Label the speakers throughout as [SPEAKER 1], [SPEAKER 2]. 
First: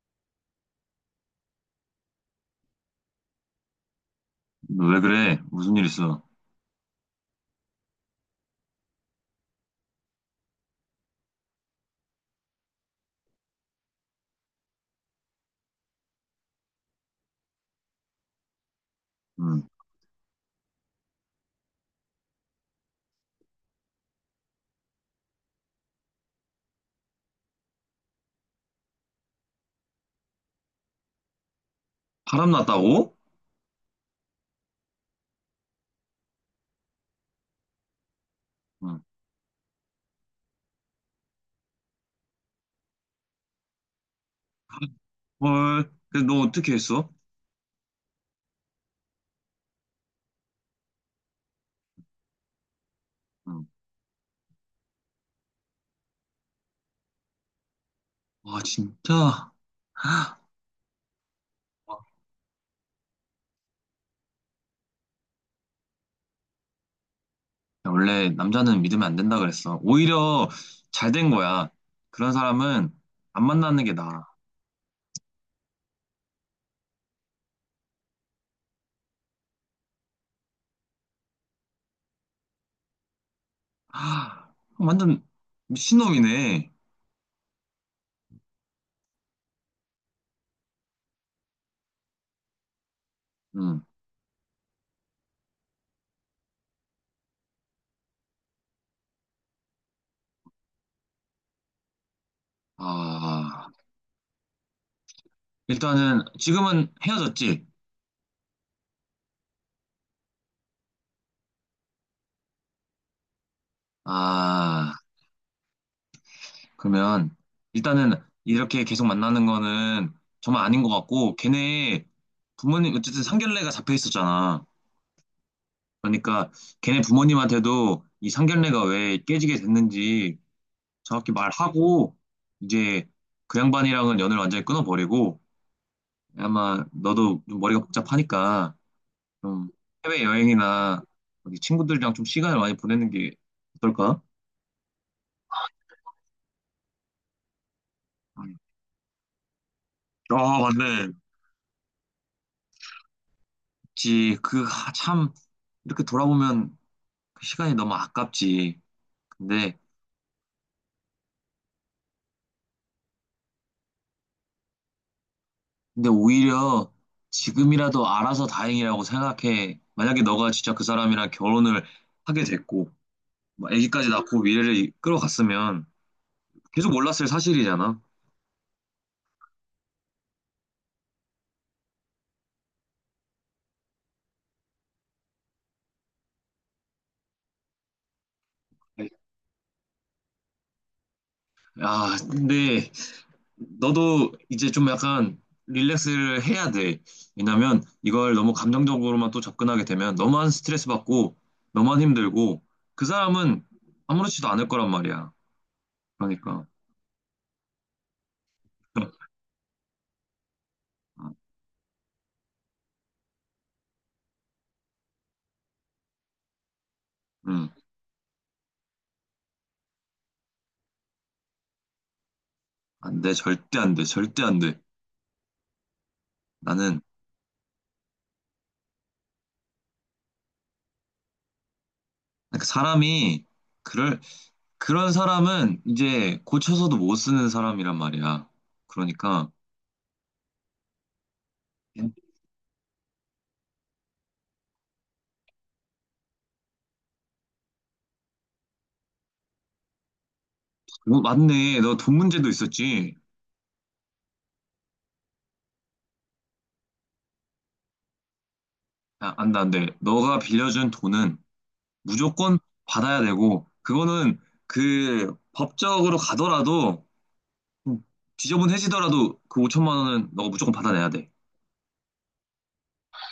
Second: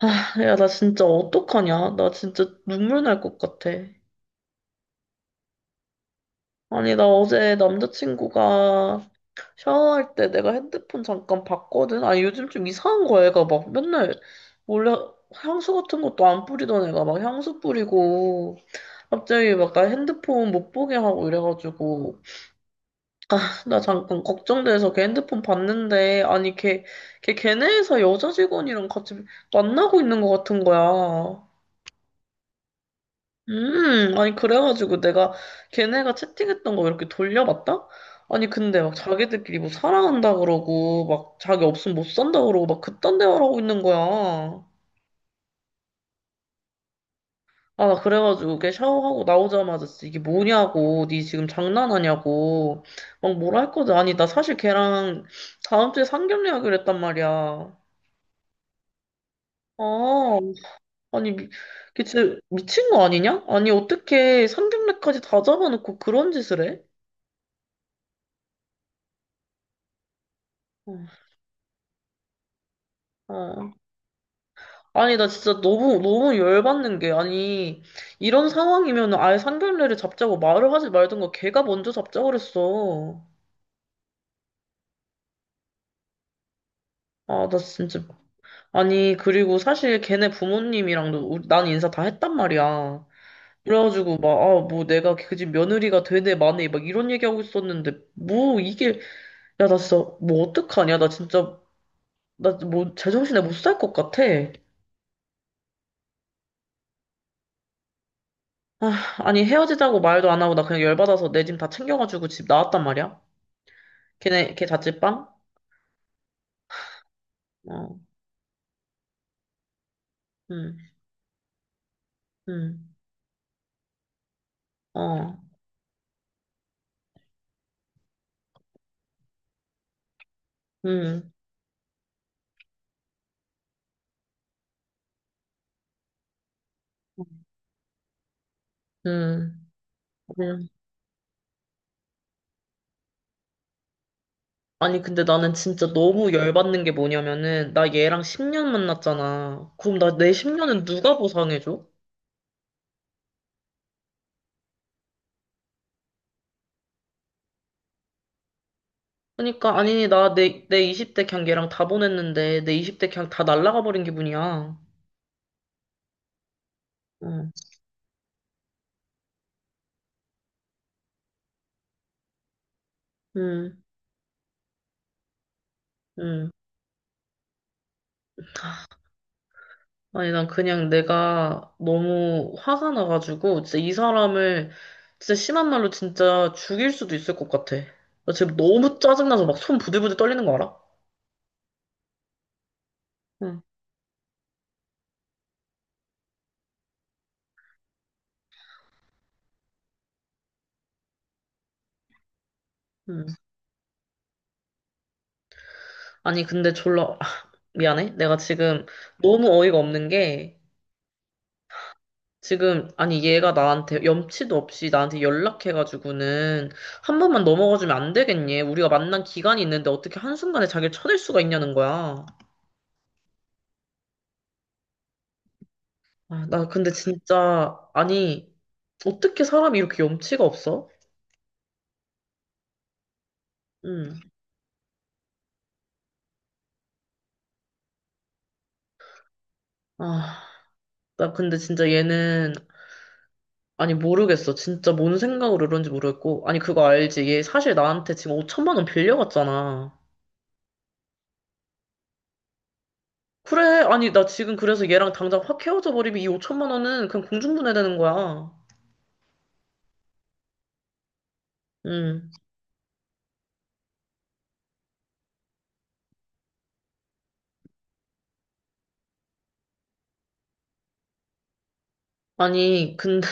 [SPEAKER 1] 아, 야, 나 진짜 어떡하냐? 나 진짜 눈물 날 것 같아.
[SPEAKER 2] 너 왜 그래? 무슨 일 있어?
[SPEAKER 1] 아니, 나 어제 남자친구가 샤워할 때 내가 핸드폰 잠깐 봤거든? 아니, 요즘 좀 이상한 거야, 얘가 막 맨날 원래 향수 같은 것도 안 뿌리던 애가 막 향수 뿌리고 갑자기
[SPEAKER 2] 응.
[SPEAKER 1] 막 나 핸드폰 못 보게 하고 이래가지고 아, 나 잠깐 걱정돼서 걔 핸드폰 봤는데 아니, 걔, 걔 걔네 회사 여자 직원이랑 같이 만나고 있는 것 같은 거야.
[SPEAKER 2] 바람 났다고?
[SPEAKER 1] 아니, 그래가지고 내가 걔네가 채팅했던 거 이렇게 돌려봤다? 아니, 근데 막
[SPEAKER 2] 응.
[SPEAKER 1] 자기들끼리 뭐 사랑한다 그러고, 막 자기 없으면 못 산다 그러고, 막 그딴 대화를 하고 있는 거야.
[SPEAKER 2] 헐, 근데 너 어떻게 했어?
[SPEAKER 1] 아, 나 그래가지고 걔 샤워하고 나오자마자 진짜 이게 뭐냐고, 니 지금 장난하냐고, 막 뭐라
[SPEAKER 2] 응.
[SPEAKER 1] 했거든. 아니, 나 사실 걔랑 다음 주에 상견례하기로 했단 말이야.
[SPEAKER 2] 와, 진짜.
[SPEAKER 1] 아, 아니, 걔 진짜 미친 거 아니냐? 아니, 어떻게 상견례까지 다 잡아놓고 그런 짓을 해?
[SPEAKER 2] 야, 원래 남자는 믿으면 안 된다 그랬어. 오히려
[SPEAKER 1] 어.
[SPEAKER 2] 잘 된 거야. 그런 사람은 안
[SPEAKER 1] 어.
[SPEAKER 2] 만나는 게 나아.
[SPEAKER 1] 아니, 나 진짜 너무, 너무 열받는 게, 아니, 이런 상황이면 아예 상견례를 잡자고 말을 하지 말든가 걔가 먼저 잡자고 그랬어.
[SPEAKER 2] 아, 완전 미친놈이네.
[SPEAKER 1] 아, 나 진짜. 아니, 그리고 사실 걔네 부모님이랑도 난 인사 다 했단 말이야.
[SPEAKER 2] 응.
[SPEAKER 1] 그래가지고 막, 아, 뭐 내가 그 집 며느리가 되네, 마네, 막 이런 얘기하고 있었는데, 뭐 이게, 야, 나 진짜, 뭐 어떡하냐. 나 진짜, 나 뭐 제정신에 못
[SPEAKER 2] 아,
[SPEAKER 1] 살 것 같아.
[SPEAKER 2] 일단은 지금은 헤어졌지?
[SPEAKER 1] 아, 아니, 헤어지자고 말도 안 하고 나 그냥 열받아서 내 짐 다 챙겨가지고 집 나왔단 말이야. 걔네, 걔
[SPEAKER 2] 아,
[SPEAKER 1] 자취방?
[SPEAKER 2] 그러면
[SPEAKER 1] 어,
[SPEAKER 2] 일단은 이렇게 계속 만나는 거는 정말
[SPEAKER 1] 음,
[SPEAKER 2] 아닌 것 같고 걔네
[SPEAKER 1] 음,
[SPEAKER 2] 부모님 어쨌든 상견례가 잡혀 있었잖아.
[SPEAKER 1] 어,
[SPEAKER 2] 그러니까 걔네 부모님한테도 이 상견례가 왜 깨지게 됐는지
[SPEAKER 1] 음,
[SPEAKER 2] 정확히 말하고 이제 그 양반이랑은 연을 완전히 끊어버리고 아마 너도 좀 머리가 복잡하니까
[SPEAKER 1] 음,
[SPEAKER 2] 좀 해외
[SPEAKER 1] 음.
[SPEAKER 2] 여행이나 어디 친구들이랑 좀 시간을 많이 보내는 게 어떨까?
[SPEAKER 1] 아니, 근데 나는 진짜 너무 열받는 게 뭐냐면은, 나 얘랑 10년 만났잖아. 그럼 나 내
[SPEAKER 2] 아
[SPEAKER 1] 10년은
[SPEAKER 2] 맞네.
[SPEAKER 1] 누가 보상해줘?
[SPEAKER 2] 그치. 이렇게 돌아보면 그 시간이 너무 아깝지.
[SPEAKER 1] 그러니까,
[SPEAKER 2] 근데,
[SPEAKER 1] 아니, 나 내 20대 그냥 얘랑 다 보냈는데, 내 20대 그냥 다 날라가 버린 기분이야.
[SPEAKER 2] 근데 오히려
[SPEAKER 1] 응,
[SPEAKER 2] 지금이라도 알아서 다행이라고 생각해. 만약에 너가 진짜 그 사람이랑 결혼을 하게 됐고, 뭐
[SPEAKER 1] 응,
[SPEAKER 2] 아기까지 낳고 미래를 이끌어갔으면
[SPEAKER 1] 응.
[SPEAKER 2] 계속 몰랐을 사실이잖아.
[SPEAKER 1] 아니, 난 그냥 내가 너무 화가 나가지고, 진짜 이 사람을, 진짜 심한 말로 진짜 죽일 수도 있을 것 같아. 나 지금 너무 짜증나서 막 손 부들부들 떨리는 거 알아?
[SPEAKER 2] 야, 근데
[SPEAKER 1] 응,
[SPEAKER 2] 너도 이제 좀 약간 릴렉스를 해야 돼. 왜냐면 이걸 너무 감정적으로만 또 접근하게 되면 너만 스트레스 받고, 너만 힘들고, 그
[SPEAKER 1] 응.
[SPEAKER 2] 사람은 아무렇지도 않을 거란 말이야.
[SPEAKER 1] 아니,
[SPEAKER 2] 그러니까.
[SPEAKER 1] 근데 졸라, 아, 미안해. 내가 지금 너무 어이가 없는 게, 지금, 아니, 얘가 나한테 염치도 없이 나한테 연락해가지고는, 한 번만
[SPEAKER 2] 응.
[SPEAKER 1] 넘어가주면 안 되겠니? 우리가 만난 기간이 있는데 어떻게 한순간에 자기를 쳐낼 수가 있냐는 거야.
[SPEAKER 2] 안 돼, 절대 안 돼, 절대 안 돼.
[SPEAKER 1] 아, 나 근데
[SPEAKER 2] 나는
[SPEAKER 1] 진짜, 아니, 어떻게 사람이 이렇게 염치가 없어?
[SPEAKER 2] 그러니까 사람이 그럴
[SPEAKER 1] 응.
[SPEAKER 2] 그런 사람은 이제 고쳐서도 못 쓰는 사람이란 말이야. 그러니까
[SPEAKER 1] 아, 나 근데 진짜 얘는, 아니, 모르겠어. 진짜 뭔 생각으로 이런지 모르겠고. 아니, 그거 알지? 얘 사실 나한테 지금 5천만 원 빌려갔잖아.
[SPEAKER 2] 어, 맞네, 너 돈 문제도 있었지.
[SPEAKER 1] 그래, 아니, 나 지금 그래서 얘랑 당장 확 헤어져 버리면 이 5천만 원은 그냥 공중분해되는 거야.
[SPEAKER 2] 야, 안 돼, 안 돼. 너가 빌려준 돈은
[SPEAKER 1] 응.
[SPEAKER 2] 무조건 받아야 되고 그거는 그 법적으로 가더라도 좀 지저분해지더라도 그 5천만 원은 너가 무조건 받아내야 돼.
[SPEAKER 1] 아니, 근데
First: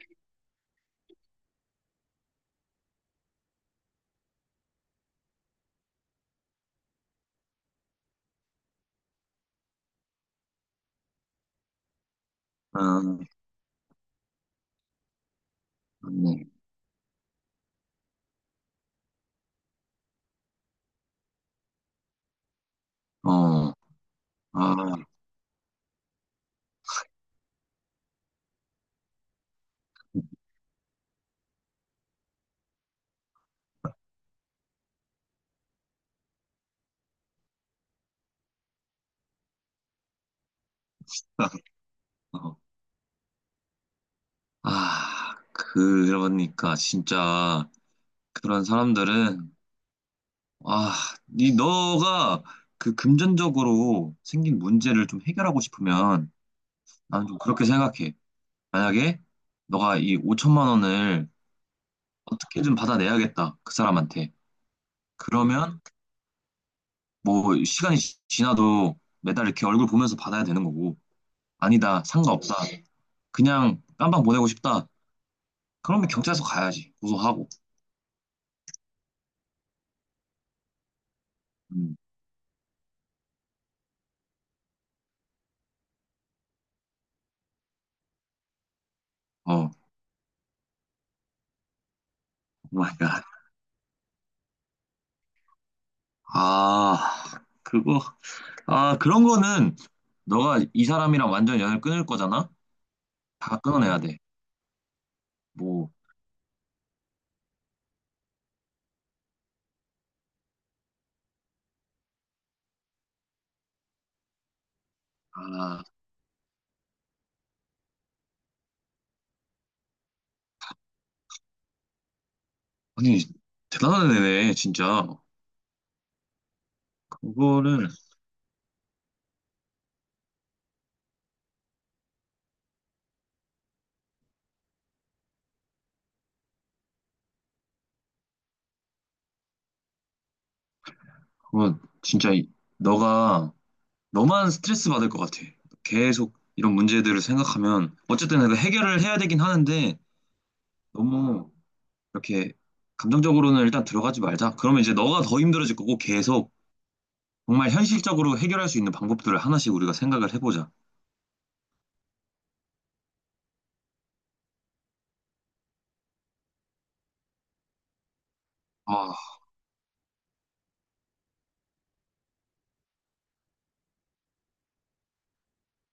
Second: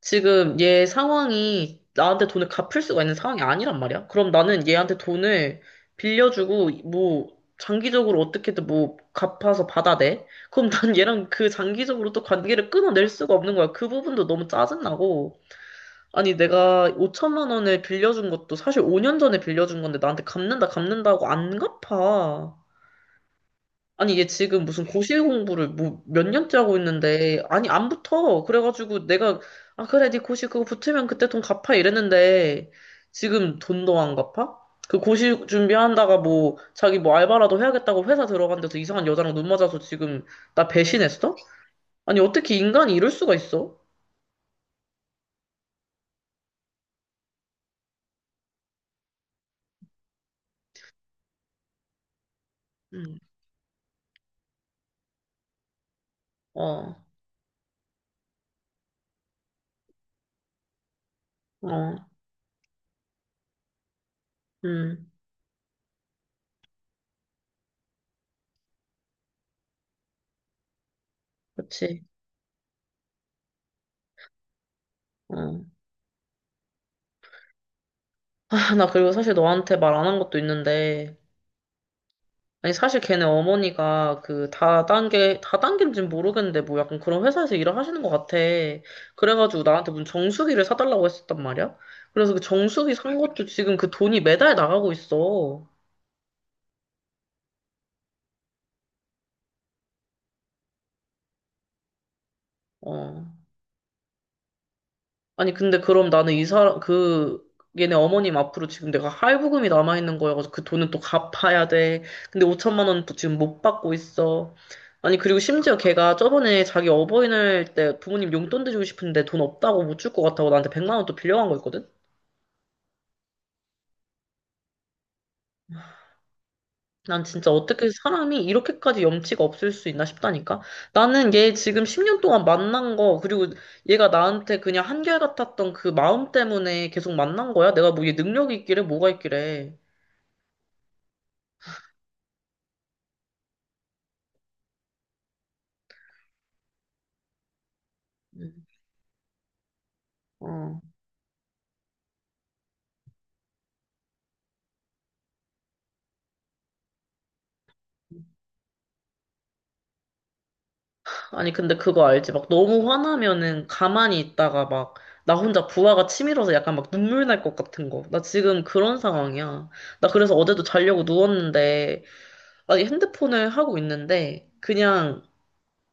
[SPEAKER 1] 지금 얘 상황이 나한테 돈을 갚을 수가 있는 상황이 아니란 말이야. 그럼 나는 얘한테 돈을 빌려주고 뭐 장기적으로 어떻게든 뭐 갚아서 받아내. 그럼 난 얘랑 그 장기적으로 또 관계를
[SPEAKER 2] 아,
[SPEAKER 1] 끊어낼 수가 없는 거야. 그 부분도 너무 짜증나고. 아니
[SPEAKER 2] 맞네.
[SPEAKER 1] 내가 5천만 원을 빌려준 것도 사실 5년 전에 빌려준 건데 나한테 갚는다 갚는다고 안 갚아.
[SPEAKER 2] 어,
[SPEAKER 1] 아니, 얘 지금 무슨
[SPEAKER 2] 아,
[SPEAKER 1] 고실 공부를 뭐 몇 년째 하고 있는데, 아니, 안 붙어. 그래가지고 내가, 아, 그래, 네 고실 그거 붙으면 그때 돈 갚아 이랬는데, 지금 돈도 안 갚아? 그 고실 준비한다가 뭐, 자기 뭐 알바라도 해야겠다고 회사 들어간 데서 이상한 여자랑 눈 맞아서 지금 나 배신했어? 아니, 어떻게 인간이 이럴 수가 있어?
[SPEAKER 2] 그러니까 진짜 그런 사람들은 아, 이 너가 그
[SPEAKER 1] 음,
[SPEAKER 2] 금전적으로 생긴 문제를 좀 해결하고 싶으면
[SPEAKER 1] 어,
[SPEAKER 2] 나는 좀 그렇게 생각해. 만약에 너가 이 5천만 원을
[SPEAKER 1] 어,
[SPEAKER 2] 어떻게든 받아내야겠다. 그 사람한테.
[SPEAKER 1] 음,
[SPEAKER 2] 그러면 뭐 시간이 지나도 매달 이렇게 얼굴 보면서 받아야 되는 거고. 아니다.
[SPEAKER 1] 그치.
[SPEAKER 2] 상관없다. 그냥 깜방 보내고 싶다.
[SPEAKER 1] 어.
[SPEAKER 2] 그러면 경찰서 가야지. 고소하고.
[SPEAKER 1] 아, 나 그리고 사실 너한테 말 안 한 것도 있는데,
[SPEAKER 2] 음,
[SPEAKER 1] 아니, 사실 걔네 어머니가 그 다단계, 다단계인지는 모르겠는데, 뭐 약간 그런 회사에서 일을 하시는 것 같아. 그래가지고
[SPEAKER 2] 어,
[SPEAKER 1] 나한테 무슨 정수기를 사달라고 했었단 말이야? 그래서 그
[SPEAKER 2] 오
[SPEAKER 1] 정수기
[SPEAKER 2] 마이
[SPEAKER 1] 산
[SPEAKER 2] 갓.
[SPEAKER 1] 것도 지금 그 돈이 매달 나가고 있어.
[SPEAKER 2] 아, 그거, 그런 거는 너가 이 사람이랑 완전 연을 끊을 거잖아?
[SPEAKER 1] 어.
[SPEAKER 2] 다 끊어내야 돼.
[SPEAKER 1] 아니, 근데
[SPEAKER 2] 뭐,
[SPEAKER 1] 그럼 나는 이 사람, 그, 얘네 어머님 앞으로 지금 내가 할부금이 남아있는 거여가지고 그 돈은 또 갚아야 돼. 근데 5천만 원 지금 못 받고 있어. 아니, 그리고 심지어
[SPEAKER 2] 아,
[SPEAKER 1] 걔가 저번에 자기 어버이날 때 부모님 용돈 드리고 싶은데 돈 없다고 못 줄 것 같다고 나한테 100만 원 또 빌려간 거 있거든?
[SPEAKER 2] 아니, 대단한 애네, 진짜.
[SPEAKER 1] 난 진짜 어떻게
[SPEAKER 2] 그거는,
[SPEAKER 1] 사람이 이렇게까지 염치가 없을 수 있나 싶다니까? 나는 얘 지금 10년 동안 만난 거, 그리고 얘가 나한테 그냥 한결같았던 그 마음 때문에 계속 만난 거야? 내가 뭐 얘 능력이 있길래 뭐가 있길래.
[SPEAKER 2] 그거 진짜 너가, 너만 스트레스 받을 것 같아. 계속 이런 문제들을 생각하면, 어쨌든 내가 해결을 해야 되긴 하는데,
[SPEAKER 1] 어.
[SPEAKER 2] 너무 이렇게 감정적으로는 일단 들어가지 말자. 그러면 이제 너가 더 힘들어질 거고, 계속 정말 현실적으로 해결할 수 있는 방법들을 하나씩 우리가 생각을 해보자.
[SPEAKER 1] 아니, 근데 그거 알지? 막 너무 화나면은 가만히 있다가 막 나 혼자 부하가 치밀어서 약간 막 눈물 날 것 같은 거. 나 지금 그런
[SPEAKER 2] 아.
[SPEAKER 1] 상황이야. 나 그래서 어제도 자려고 누웠는데, 아니, 핸드폰을 하고 있는데, 그냥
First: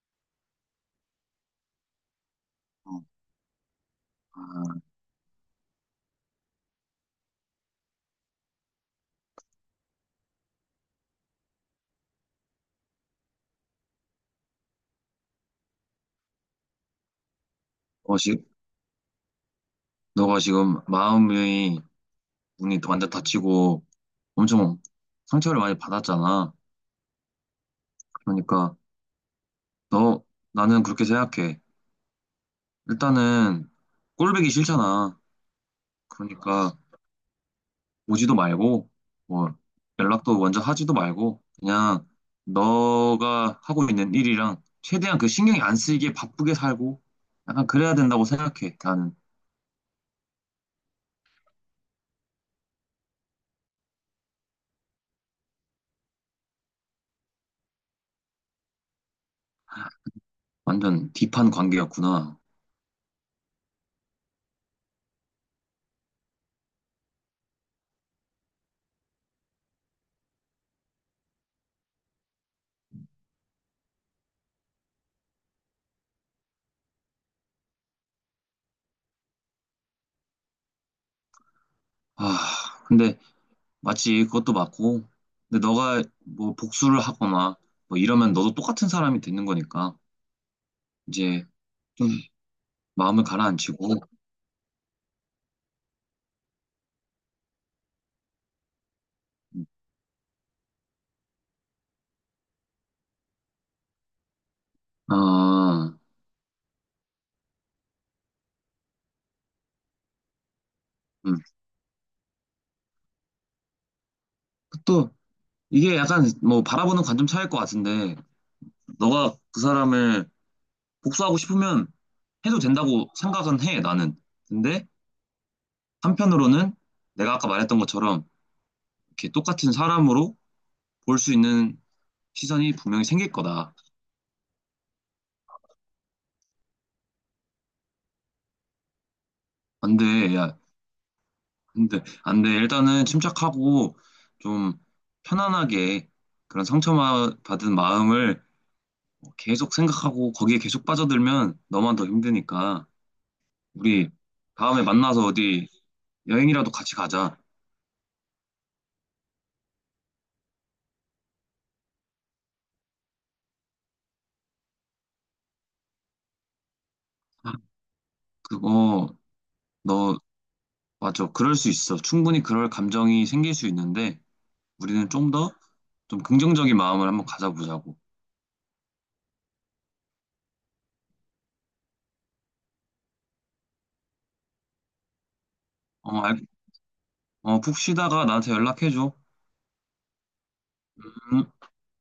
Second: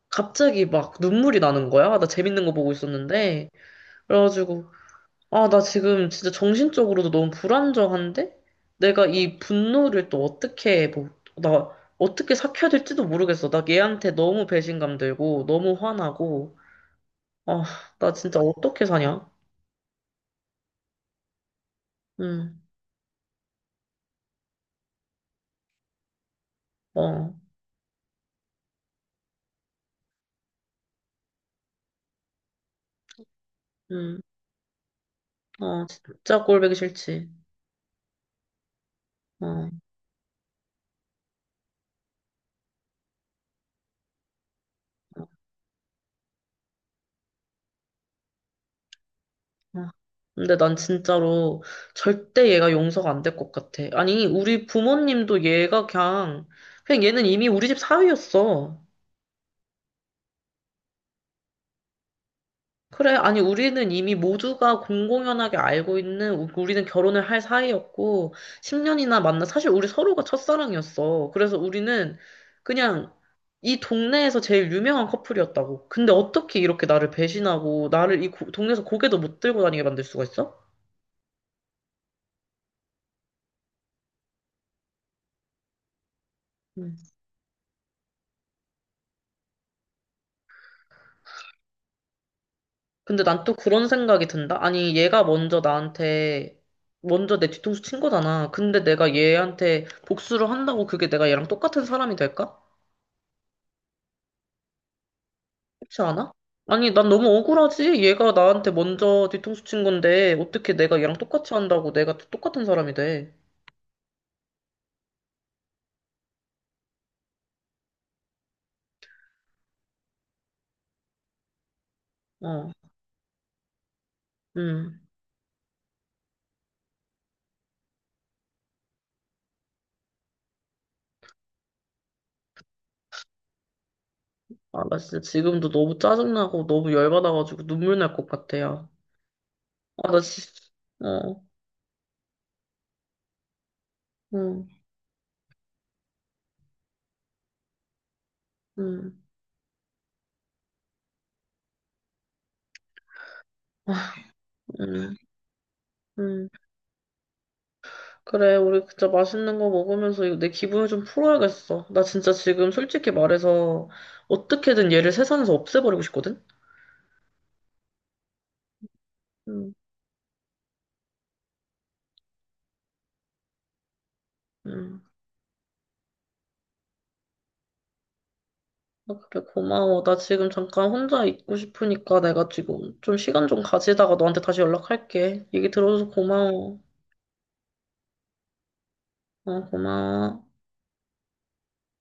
[SPEAKER 1] 갑자기 막 눈물이 나는 거야. 나 재밌는 거 보고 있었는데. 그래가지고, 아, 나 지금 진짜 정신적으로도 너무 불안정한데? 내가 이 분노를 또 어떻게, 뭐, 나 어떻게 삭혀야 될지도 모르겠어. 나 얘한테 너무 배신감 들고, 너무 화나고. 아, 나
[SPEAKER 2] 어,
[SPEAKER 1] 진짜 어떻게 사냐?
[SPEAKER 2] 너가 지금 마음이
[SPEAKER 1] 응,
[SPEAKER 2] 문이 완전 닫히고 엄청 상처를 많이 받았잖아.
[SPEAKER 1] 어,
[SPEAKER 2] 그러니까 너 나는 그렇게 생각해. 일단은
[SPEAKER 1] 응,
[SPEAKER 2] 꼴보기 싫잖아.
[SPEAKER 1] 어, 진짜 꼴보기
[SPEAKER 2] 그러니까
[SPEAKER 1] 싫지.
[SPEAKER 2] 오지도 말고
[SPEAKER 1] 어,
[SPEAKER 2] 뭐
[SPEAKER 1] 어.
[SPEAKER 2] 연락도 먼저 하지도 말고 그냥 너가 하고 있는 일이랑 최대한 그 신경이 안 쓰이게 바쁘게 살고 약간 그래야 된다고 생각해. 나는
[SPEAKER 1] 어. 근데 난 진짜로 절대 얘가 용서가 안 될 것 같아. 아니, 우리 부모님도 얘가 그냥, 그냥 얘는 이미 우리 집 사위였어.
[SPEAKER 2] 완전 딥한 관계였구나.
[SPEAKER 1] 그래, 아니, 우리는 이미 모두가 공공연하게 알고 있는, 우리는 결혼을 할 사이였고, 10년이나 만나, 사실 우리 서로가 첫사랑이었어. 그래서 우리는 그냥 이 동네에서 제일 유명한 커플이었다고. 근데 어떻게 이렇게 나를 배신하고, 나를 이 동네에서 고개도 못 들고 다니게 만들 수가 있어?
[SPEAKER 2] 아, 근데 맞지, 그것도 맞고. 근데 너가 뭐
[SPEAKER 1] 음.
[SPEAKER 2] 복수를 하거나 뭐 이러면 너도 똑같은 사람이 되는 거니까 이제 좀
[SPEAKER 1] 근데
[SPEAKER 2] 마음을
[SPEAKER 1] 난 또 그런
[SPEAKER 2] 가라앉히고.
[SPEAKER 1] 생각이 든다. 아니, 얘가 먼저 나한테, 먼저 내 뒤통수 친 거잖아. 근데 내가 얘한테 복수를 한다고 그게 내가 얘랑 똑같은 사람이 될까?
[SPEAKER 2] 아,
[SPEAKER 1] 그렇지 않아? 아니, 난 너무 억울하지? 얘가 나한테 먼저 뒤통수 친 건데, 어떻게 내가 얘랑
[SPEAKER 2] 음.
[SPEAKER 1] 똑같이 한다고 내가 또 똑같은 사람이 돼?
[SPEAKER 2] 또 이게 약간 뭐 바라보는 관점 차이일 것 같은데 너가 그 사람을 복수하고 싶으면 해도
[SPEAKER 1] 어,
[SPEAKER 2] 된다고 생각은 해, 나는. 근데
[SPEAKER 1] 음.
[SPEAKER 2] 한편으로는 내가 아까 말했던 것처럼 이렇게 똑같은 사람으로 볼 수 있는 시선이 분명히 생길 거다.
[SPEAKER 1] 아, 나 진짜 지금도 너무 짜증나고 너무 열받아가지고 눈물 날 것 같아, 요
[SPEAKER 2] 안 돼.
[SPEAKER 1] 아, 나 진짜,
[SPEAKER 2] 야,
[SPEAKER 1] 어,
[SPEAKER 2] 근데 안 돼. 일단은 침착하고
[SPEAKER 1] 음,
[SPEAKER 2] 좀 편안하게 그런 상처받은 마음을
[SPEAKER 1] 음,
[SPEAKER 2] 계속 생각하고 거기에 계속 빠져들면 너만 더 힘드니까 우리
[SPEAKER 1] 아,
[SPEAKER 2] 다음에
[SPEAKER 1] 음,
[SPEAKER 2] 만나서 어디
[SPEAKER 1] 음.
[SPEAKER 2] 여행이라도 같이 가자.
[SPEAKER 1] 그래, 우리 진짜 맛있는 거 먹으면서 이거 내 기분을 좀 풀어야겠어. 나 진짜 지금 솔직히 말해서 어떻게든 얘를 세상에서 없애버리고 싶거든?
[SPEAKER 2] 아, 그거
[SPEAKER 1] 음,
[SPEAKER 2] 너 맞아. 그럴 수 있어. 충분히 그럴 감정이 생길 수 있는데
[SPEAKER 1] 음.
[SPEAKER 2] 우리는 좀 더 좀 긍정적인 마음을 한번 가져보자고.
[SPEAKER 1] 아, 그래, 고마워. 나 지금 잠깐 혼자 있고 싶으니까 내가 지금 좀 시간 좀 가지다가 너한테 다시 연락할게. 얘기 들어줘서
[SPEAKER 2] 어,
[SPEAKER 1] 고마워.
[SPEAKER 2] 어, 푹 쉬다가 나한테 연락해줘.
[SPEAKER 1] 어, 고마워.
[SPEAKER 2] 음.